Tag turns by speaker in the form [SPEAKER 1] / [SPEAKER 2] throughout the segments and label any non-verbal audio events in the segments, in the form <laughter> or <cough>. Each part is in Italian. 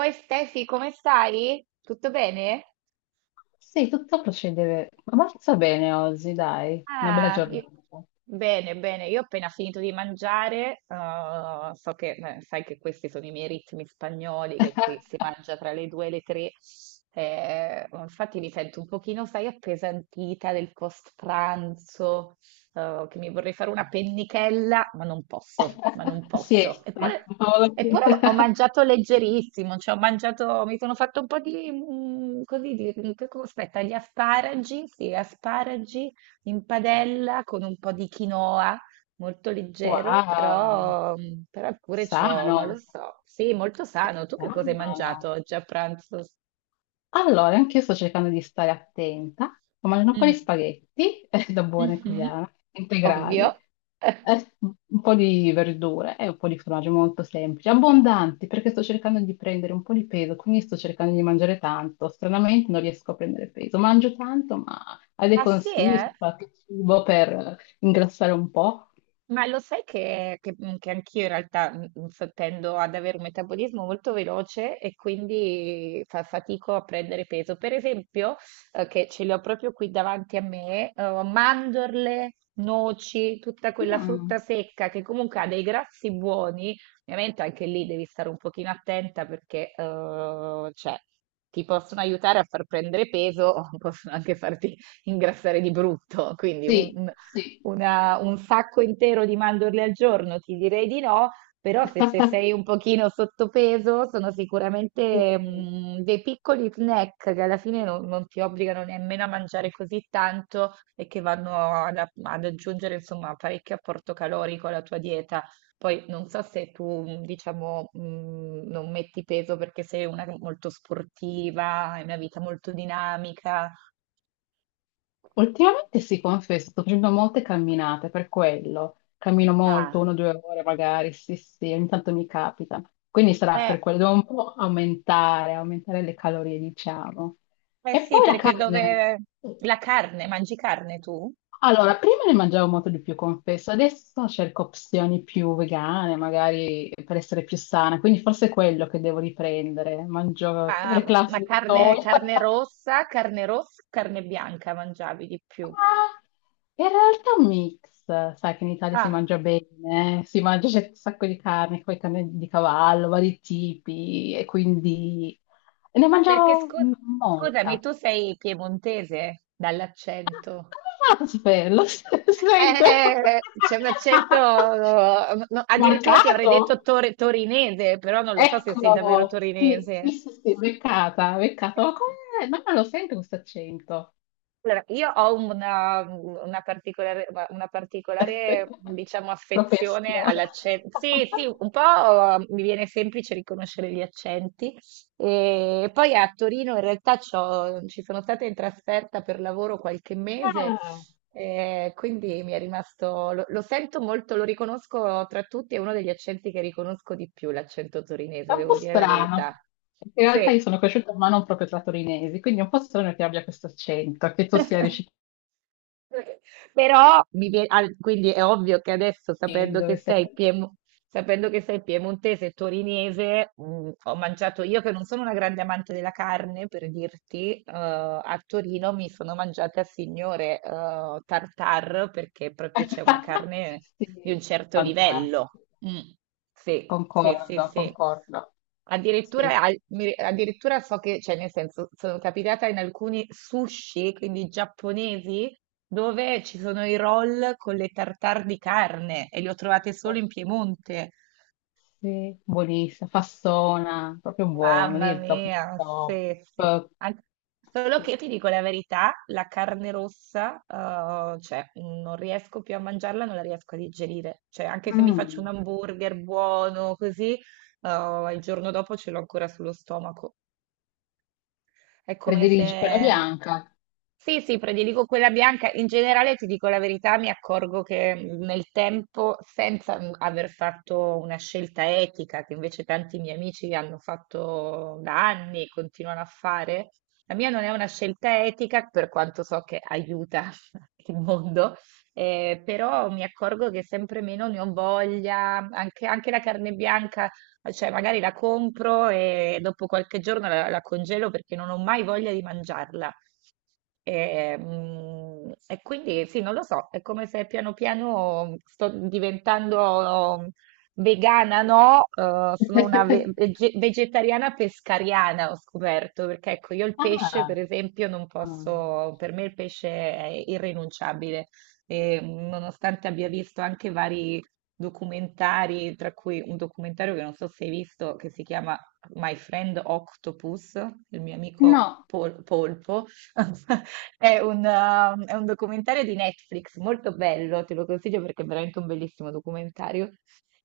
[SPEAKER 1] Oi Stefi, come stai? Tutto bene?
[SPEAKER 2] Sì, tutto procede abbastanza bene oggi, dai, una bella
[SPEAKER 1] Ah, i-
[SPEAKER 2] giornata.
[SPEAKER 1] bene, bene, io ho appena finito di mangiare, sai che questi sono i miei ritmi spagnoli, che qui si mangia tra le due e le tre, oh, infatti mi sento un pochino, sai, appesantita del post pranzo, che mi vorrei fare una pennichella, ma non posso, ma non
[SPEAKER 2] <laughs>
[SPEAKER 1] posso.
[SPEAKER 2] Siesta,
[SPEAKER 1] Eppure,
[SPEAKER 2] cavolo, sì.
[SPEAKER 1] eppure
[SPEAKER 2] <laughs>
[SPEAKER 1] ho mangiato leggerissimo, cioè ho mangiato, mi sono fatto un po' di, così, aspetta, gli asparagi, sì, asparagi in padella con un po' di quinoa, molto leggero,
[SPEAKER 2] Wow,
[SPEAKER 1] però pure ciò, non lo
[SPEAKER 2] sano,
[SPEAKER 1] so. Sì, molto
[SPEAKER 2] che
[SPEAKER 1] sano. Tu che cosa hai mangiato
[SPEAKER 2] sano.
[SPEAKER 1] oggi a pranzo?
[SPEAKER 2] Allora, anche io sto cercando di stare attenta, ho mangiato un po'
[SPEAKER 1] Mm.
[SPEAKER 2] di spaghetti, <laughs> da buona
[SPEAKER 1] Mhm.
[SPEAKER 2] italiana,
[SPEAKER 1] Ovvio.
[SPEAKER 2] integrali.
[SPEAKER 1] <laughs>
[SPEAKER 2] Un po' di verdure e un po' di formaggio molto semplici, abbondanti, perché sto cercando di prendere un po' di peso, quindi sto cercando di mangiare tanto. Stranamente non riesco a prendere peso. Mangio tanto, ma hai dei
[SPEAKER 1] Ah sì,
[SPEAKER 2] consigli
[SPEAKER 1] eh?
[SPEAKER 2] su qualche cibo per ingrassare un po'?
[SPEAKER 1] Ma lo sai che anch'io in realtà tendo ad avere un metabolismo molto veloce e quindi fa fatico a prendere peso. Per esempio, che ce le ho proprio qui davanti a me, mandorle, noci, tutta quella
[SPEAKER 2] Mm,
[SPEAKER 1] frutta secca che comunque ha dei grassi buoni. Ovviamente anche lì devi stare un pochino attenta perché cioè, ti possono aiutare a far prendere peso, <laughs> possono anche farti ingrassare di brutto, quindi
[SPEAKER 2] sì, sì.
[SPEAKER 1] un sacco intero di mandorle al giorno, ti direi di no, però se sei un
[SPEAKER 2] <laughs>
[SPEAKER 1] pochino sottopeso sono
[SPEAKER 2] Sì.
[SPEAKER 1] sicuramente dei piccoli snack che alla fine non ti obbligano nemmeno a mangiare così tanto e che vanno ad aggiungere insomma parecchio apporto calorico alla tua dieta. Poi non so se tu, diciamo, non metti peso perché sei una molto sportiva, hai una vita molto dinamica.
[SPEAKER 2] Ultimamente sì, confesso, sto facendo molte camminate per quello. Cammino molto, una
[SPEAKER 1] Ah.
[SPEAKER 2] o due ore magari, sì, sì, ogni tanto mi capita. Quindi sarà
[SPEAKER 1] eh,
[SPEAKER 2] per quello, devo un po' aumentare le calorie, diciamo.
[SPEAKER 1] Eh
[SPEAKER 2] E
[SPEAKER 1] sì,
[SPEAKER 2] poi la
[SPEAKER 1] perché
[SPEAKER 2] carne.
[SPEAKER 1] dove la carne, mangi carne tu?
[SPEAKER 2] Allora, prima ne mangiavo molto di più, confesso, adesso cerco opzioni più vegane, magari per essere più sana, quindi forse è quello che devo riprendere. Mangio
[SPEAKER 1] Ma,
[SPEAKER 2] le
[SPEAKER 1] ma
[SPEAKER 2] classiche
[SPEAKER 1] carne,
[SPEAKER 2] soia. <laughs>
[SPEAKER 1] carne rossa, carne bianca mangiavi di più?
[SPEAKER 2] Ma in realtà un mix, sai che in Italia si
[SPEAKER 1] Ah,
[SPEAKER 2] mangia bene, si mangia c'è un sacco di carne, poi carne di cavallo, vari tipi, e quindi ne
[SPEAKER 1] perché
[SPEAKER 2] mangiavo
[SPEAKER 1] scusami,
[SPEAKER 2] molta.
[SPEAKER 1] tu sei piemontese dall'accento.
[SPEAKER 2] Come fate a saperlo? <laughs> Si sente?
[SPEAKER 1] C'è un accento, no,
[SPEAKER 2] <laughs>
[SPEAKER 1] addirittura ti avrei detto
[SPEAKER 2] Marcato?
[SPEAKER 1] torinese, però non lo so se sei davvero
[SPEAKER 2] Eccolo! Sì,
[SPEAKER 1] torinese.
[SPEAKER 2] sì, sì, sì, beccata, beccata. Ma come? No, non lo sento questo accento.
[SPEAKER 1] Allora, io ho una particolare, diciamo,
[SPEAKER 2] <laughs>
[SPEAKER 1] affezione
[SPEAKER 2] Propensione.
[SPEAKER 1] all'accento. Sì, sì, un po' mi viene semplice riconoscere gli accenti. E poi a Torino in realtà ci sono stata in trasferta per lavoro qualche mese,
[SPEAKER 2] <laughs>
[SPEAKER 1] quindi mi è rimasto, lo sento molto, lo riconosco tra tutti, è uno degli accenti che riconosco di più, l'accento
[SPEAKER 2] È
[SPEAKER 1] torinese,
[SPEAKER 2] un po'
[SPEAKER 1] devo dire la verità.
[SPEAKER 2] strano. In realtà
[SPEAKER 1] Sì.
[SPEAKER 2] io sono cresciuta ma non proprio tra torinesi, quindi è un po' strano che abbia questo accento, che tu sia
[SPEAKER 1] <laughs>
[SPEAKER 2] riuscito
[SPEAKER 1] Però quindi è ovvio che adesso,
[SPEAKER 2] di dove sei.
[SPEAKER 1] sapendo che sei piemontese e torinese, ho mangiato io che non sono una grande amante della carne, per dirti, a Torino mi sono mangiata signore tartar perché proprio c'è una
[SPEAKER 2] <laughs>
[SPEAKER 1] carne di un
[SPEAKER 2] Sì,
[SPEAKER 1] certo
[SPEAKER 2] fantastico.
[SPEAKER 1] livello. Mm. Sì, sì, sì,
[SPEAKER 2] Concordo,
[SPEAKER 1] sì.
[SPEAKER 2] concordo. Sì,
[SPEAKER 1] Addirittura, so che, cioè nel senso, sono capitata in alcuni sushi, quindi giapponesi, dove ci sono i roll con le tartare di carne e li ho trovate solo in Piemonte.
[SPEAKER 2] sì, buonissimo, fassona, proprio buono, lì
[SPEAKER 1] Mamma
[SPEAKER 2] il top, del
[SPEAKER 1] mia, sì, sì.
[SPEAKER 2] top.
[SPEAKER 1] Solo che io
[SPEAKER 2] Sì.
[SPEAKER 1] ti dico la verità, la carne rossa, cioè, non riesco più a mangiarla, non la riesco a digerire. Cioè, anche se mi faccio un
[SPEAKER 2] Mm,
[SPEAKER 1] hamburger buono, così, il giorno dopo ce l'ho ancora sullo stomaco. È come
[SPEAKER 2] prediligi quella
[SPEAKER 1] se.
[SPEAKER 2] bianca.
[SPEAKER 1] Sì, sì, prediligo quella bianca. In generale, ti dico la verità, mi accorgo che nel tempo, senza aver fatto una scelta etica, che invece tanti miei amici hanno fatto da anni e continuano a fare, la mia non è una scelta etica, per quanto so che aiuta <laughs> il mondo, però mi accorgo che sempre meno ne ho voglia, anche, anche la carne bianca, cioè magari la compro e dopo qualche giorno la congelo perché non ho mai voglia di mangiarla. E quindi sì, non lo so, è come se piano piano sto diventando vegana, no? Sono una vegetariana pescariana, ho scoperto, perché ecco, io il pesce, per
[SPEAKER 2] Ah,
[SPEAKER 1] esempio, non
[SPEAKER 2] mm.
[SPEAKER 1] posso, per me il pesce è irrinunciabile. E, nonostante abbia visto anche vari documentari, tra cui un documentario che non so se hai visto, che si chiama My Friend Octopus, il mio amico
[SPEAKER 2] No,
[SPEAKER 1] polpo. <laughs> È un documentario di Netflix molto bello, te lo consiglio perché è veramente un bellissimo documentario,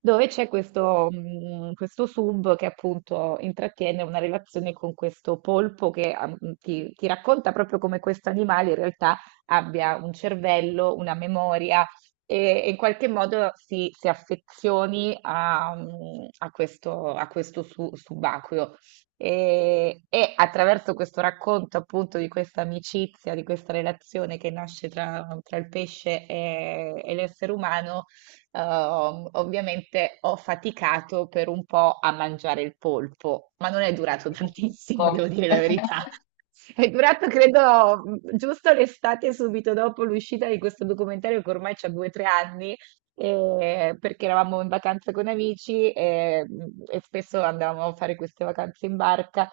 [SPEAKER 1] dove c'è questo sub che appunto intrattiene una relazione con questo polpo che ti racconta proprio come questo animale in realtà abbia un cervello, una memoria e in qualche modo si affezioni a questo subacqueo. E attraverso questo racconto appunto di questa amicizia, di questa relazione che nasce tra il pesce e l'essere umano, ovviamente ho faticato per un po' a mangiare il polpo, ma non è durato
[SPEAKER 2] ti capisco.
[SPEAKER 1] tantissimo, <laughs> devo dire la verità. <laughs> È durato, credo, giusto l'estate subito dopo l'uscita di questo documentario che ormai c'ha due o tre anni, perché eravamo in vacanza con amici e, spesso andavamo a fare queste vacanze in barca.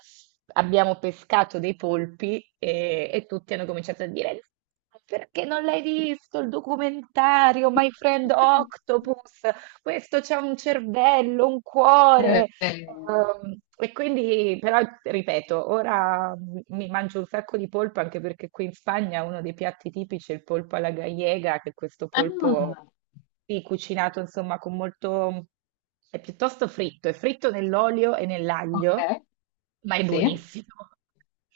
[SPEAKER 1] Abbiamo pescato dei polpi e tutti hanno cominciato a dire: "No, perché non l'hai visto il documentario My Friend
[SPEAKER 2] <laughs>
[SPEAKER 1] Octopus? Questo c'ha un cervello, un cuore."
[SPEAKER 2] Eh,
[SPEAKER 1] E quindi, però, ripeto, ora mi mangio un sacco di polpo anche perché qui in Spagna uno dei piatti tipici è il polpo alla gallega, che è questo polpo
[SPEAKER 2] ah,
[SPEAKER 1] sì, cucinato insomma con molto. È piuttosto fritto, è fritto nell'olio e nell'aglio,
[SPEAKER 2] ok,
[SPEAKER 1] ma è
[SPEAKER 2] sì.
[SPEAKER 1] buonissimo. <laughs>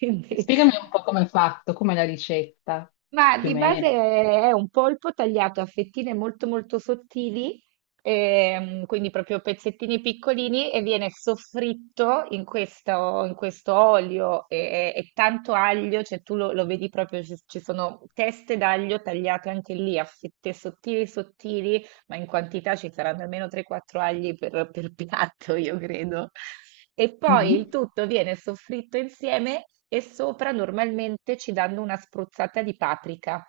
[SPEAKER 1] Quindi
[SPEAKER 2] Spiegami un po' come è fatto, come è la ricetta,
[SPEAKER 1] ma
[SPEAKER 2] più o
[SPEAKER 1] di base
[SPEAKER 2] meno.
[SPEAKER 1] è un polpo tagliato a fettine molto molto sottili, quindi proprio pezzettini piccolini e viene soffritto in questo olio e tanto aglio, cioè tu lo, lo vedi proprio, ci sono teste d'aglio tagliate anche lì a fette sottili sottili ma in quantità ci saranno almeno 3-4 agli per piatto, io credo. E poi il
[SPEAKER 2] Mhm.
[SPEAKER 1] tutto viene soffritto insieme e sopra normalmente ci danno una spruzzata di paprika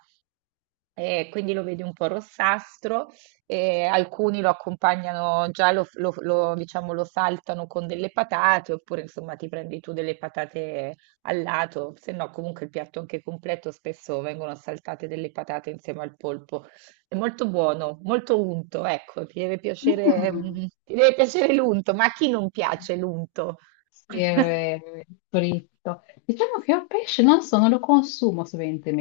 [SPEAKER 1] e quindi lo vedi un po' rossastro, e alcuni lo accompagnano già, diciamo, lo saltano con delle patate, oppure insomma ti prendi tu delle patate al lato, se no comunque il piatto anche completo spesso vengono saltate delle patate insieme al polpo. È molto buono, molto unto, ecco, ti deve piacere,
[SPEAKER 2] Mm.
[SPEAKER 1] ti deve piacere l'unto, ma a chi non piace l'unto?
[SPEAKER 2] Sì, è
[SPEAKER 1] <laughs>
[SPEAKER 2] vero, è fritto. Diciamo che io pesce non so, non lo consumo sovente,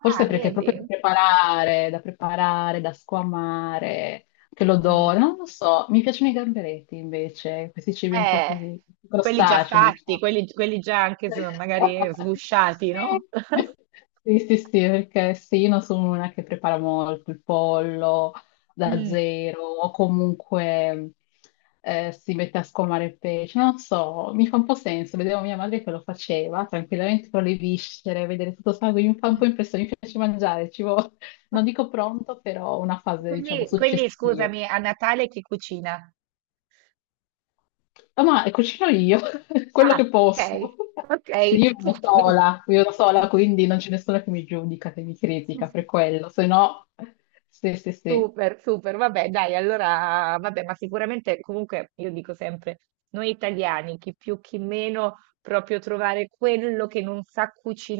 [SPEAKER 2] forse
[SPEAKER 1] Ah,
[SPEAKER 2] perché è proprio da
[SPEAKER 1] vedi?
[SPEAKER 2] preparare, da preparare, da squamare, che l'odore,
[SPEAKER 1] Mm.
[SPEAKER 2] non lo so. Mi piacciono i gamberetti invece, questi cibi un po'
[SPEAKER 1] Eh,
[SPEAKER 2] così,
[SPEAKER 1] quelli già
[SPEAKER 2] crostacei,
[SPEAKER 1] fatti,
[SPEAKER 2] diciamo.
[SPEAKER 1] quelli già anche magari
[SPEAKER 2] <laughs>
[SPEAKER 1] sgusciati, no?
[SPEAKER 2] Sì.
[SPEAKER 1] <laughs>
[SPEAKER 2] Sì, sì, sì, perché sì, io non sono una che prepara molto il pollo, da
[SPEAKER 1] Mm.
[SPEAKER 2] zero o comunque si mette a scolmare il pesce. Non so, mi fa un po' senso. Vedevo mia madre che lo faceva tranquillamente con le viscere, vedere tutto sangue, mi fa un po' impressione, mi piace mangiare, <laughs> non dico pronto, però una fase, diciamo,
[SPEAKER 1] Quindi,
[SPEAKER 2] successiva.
[SPEAKER 1] scusami, a Natale chi cucina?
[SPEAKER 2] Ah, ma cucino io, <laughs> quello
[SPEAKER 1] Ah,
[SPEAKER 2] che
[SPEAKER 1] ok,
[SPEAKER 2] posso. <laughs>
[SPEAKER 1] ok.
[SPEAKER 2] Sì, io vivo da sola, quindi non c'è nessuno che mi giudica, che mi critica per
[SPEAKER 1] <laughs>
[SPEAKER 2] quello, se no... Sì, sì, sì.
[SPEAKER 1] Super, super, vabbè, dai, allora, vabbè, ma sicuramente comunque io dico sempre, noi italiani, chi più chi meno, proprio trovare quello che non sa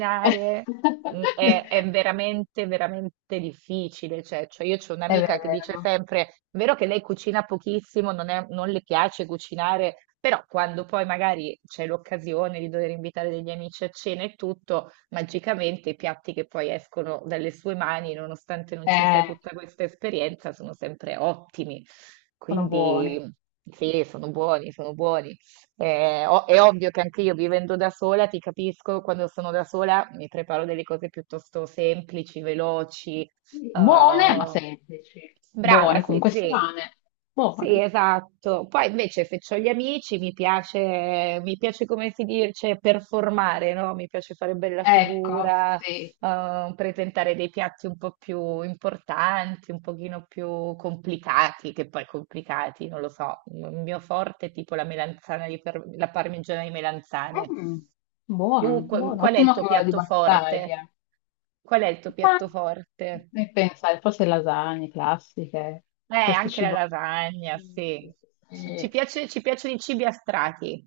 [SPEAKER 2] <laughs> È
[SPEAKER 1] è veramente, veramente difficile. Cioè, io ho un'amica che dice
[SPEAKER 2] vero.
[SPEAKER 1] sempre, è vero che lei cucina pochissimo, non le piace cucinare, però quando poi magari c'è l'occasione di dover invitare degli amici a cena e tutto magicamente i piatti che poi escono dalle sue mani, nonostante non ci sia
[SPEAKER 2] Eh,
[SPEAKER 1] tutta questa esperienza, sono sempre ottimi.
[SPEAKER 2] sono buoni.
[SPEAKER 1] Quindi sì, sono buoni, sono buoni. O- è ovvio che anche io vivendo da sola, ti capisco, quando sono da sola mi preparo delle cose piuttosto semplici, veloci, eh,
[SPEAKER 2] Buone, ma semplici.
[SPEAKER 1] brava,
[SPEAKER 2] Buone,
[SPEAKER 1] sì,
[SPEAKER 2] comunque
[SPEAKER 1] sì.
[SPEAKER 2] strane.
[SPEAKER 1] Sì,
[SPEAKER 2] Buone.
[SPEAKER 1] esatto. Poi invece se ho gli amici mi piace come si dice, performare, no? Mi piace fare bella
[SPEAKER 2] Ecco,
[SPEAKER 1] figura,
[SPEAKER 2] sì.
[SPEAKER 1] presentare dei piatti un po' più importanti, un pochino più complicati, che poi complicati, non lo so. Il mio forte è tipo la melanzana di par- la parmigiana di melanzane.
[SPEAKER 2] Mm,
[SPEAKER 1] Tu,
[SPEAKER 2] buono,
[SPEAKER 1] qu-
[SPEAKER 2] buono.
[SPEAKER 1] qual è il
[SPEAKER 2] Ottimo
[SPEAKER 1] tuo
[SPEAKER 2] cavallo di
[SPEAKER 1] piatto forte?
[SPEAKER 2] battaglia.
[SPEAKER 1] Qual è il tuo
[SPEAKER 2] Ma
[SPEAKER 1] piatto forte?
[SPEAKER 2] e pensare, forse lasagne classiche, questo
[SPEAKER 1] Anche la
[SPEAKER 2] cibo.
[SPEAKER 1] lasagna,
[SPEAKER 2] Mm,
[SPEAKER 1] sì. Ci
[SPEAKER 2] sì.
[SPEAKER 1] piace, ci piacciono i cibi a strati.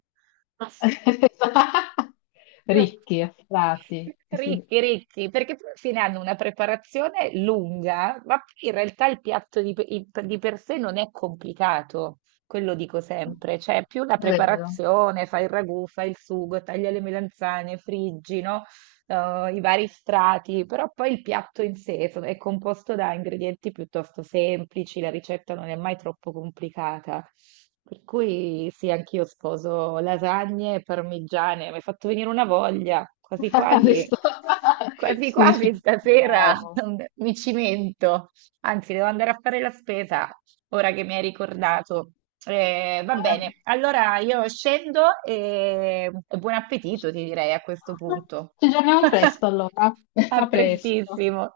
[SPEAKER 2] <laughs> Ricchi, affrati,
[SPEAKER 1] Ricchi, ricchi, perché poi alla fine hanno una preparazione lunga, ma poi in realtà il piatto di per sé non è complicato, quello dico sempre, cioè è più la
[SPEAKER 2] è vero.
[SPEAKER 1] preparazione, fai il ragù, fai il sugo, taglia le melanzane, friggi, no? Eh, i vari strati, però poi il piatto in sé è composto da ingredienti piuttosto semplici, la ricetta non è mai troppo complicata. Per cui sì, anch'io sposo lasagne e parmigiane, mi hai fatto venire una voglia, quasi
[SPEAKER 2] <laughs>
[SPEAKER 1] quasi,
[SPEAKER 2] Adesso- <laughs>
[SPEAKER 1] quasi
[SPEAKER 2] sì, ci-
[SPEAKER 1] quasi stasera
[SPEAKER 2] no.
[SPEAKER 1] <laughs> mi cimento, anzi devo andare a fare la spesa ora che mi hai ricordato. Va
[SPEAKER 2] Ah,
[SPEAKER 1] bene, allora io scendo e buon appetito, ti direi a questo punto.
[SPEAKER 2] ci aggiorniamo presto
[SPEAKER 1] <laughs>
[SPEAKER 2] allora. <laughs>
[SPEAKER 1] A
[SPEAKER 2] A presto.
[SPEAKER 1] prestissimo.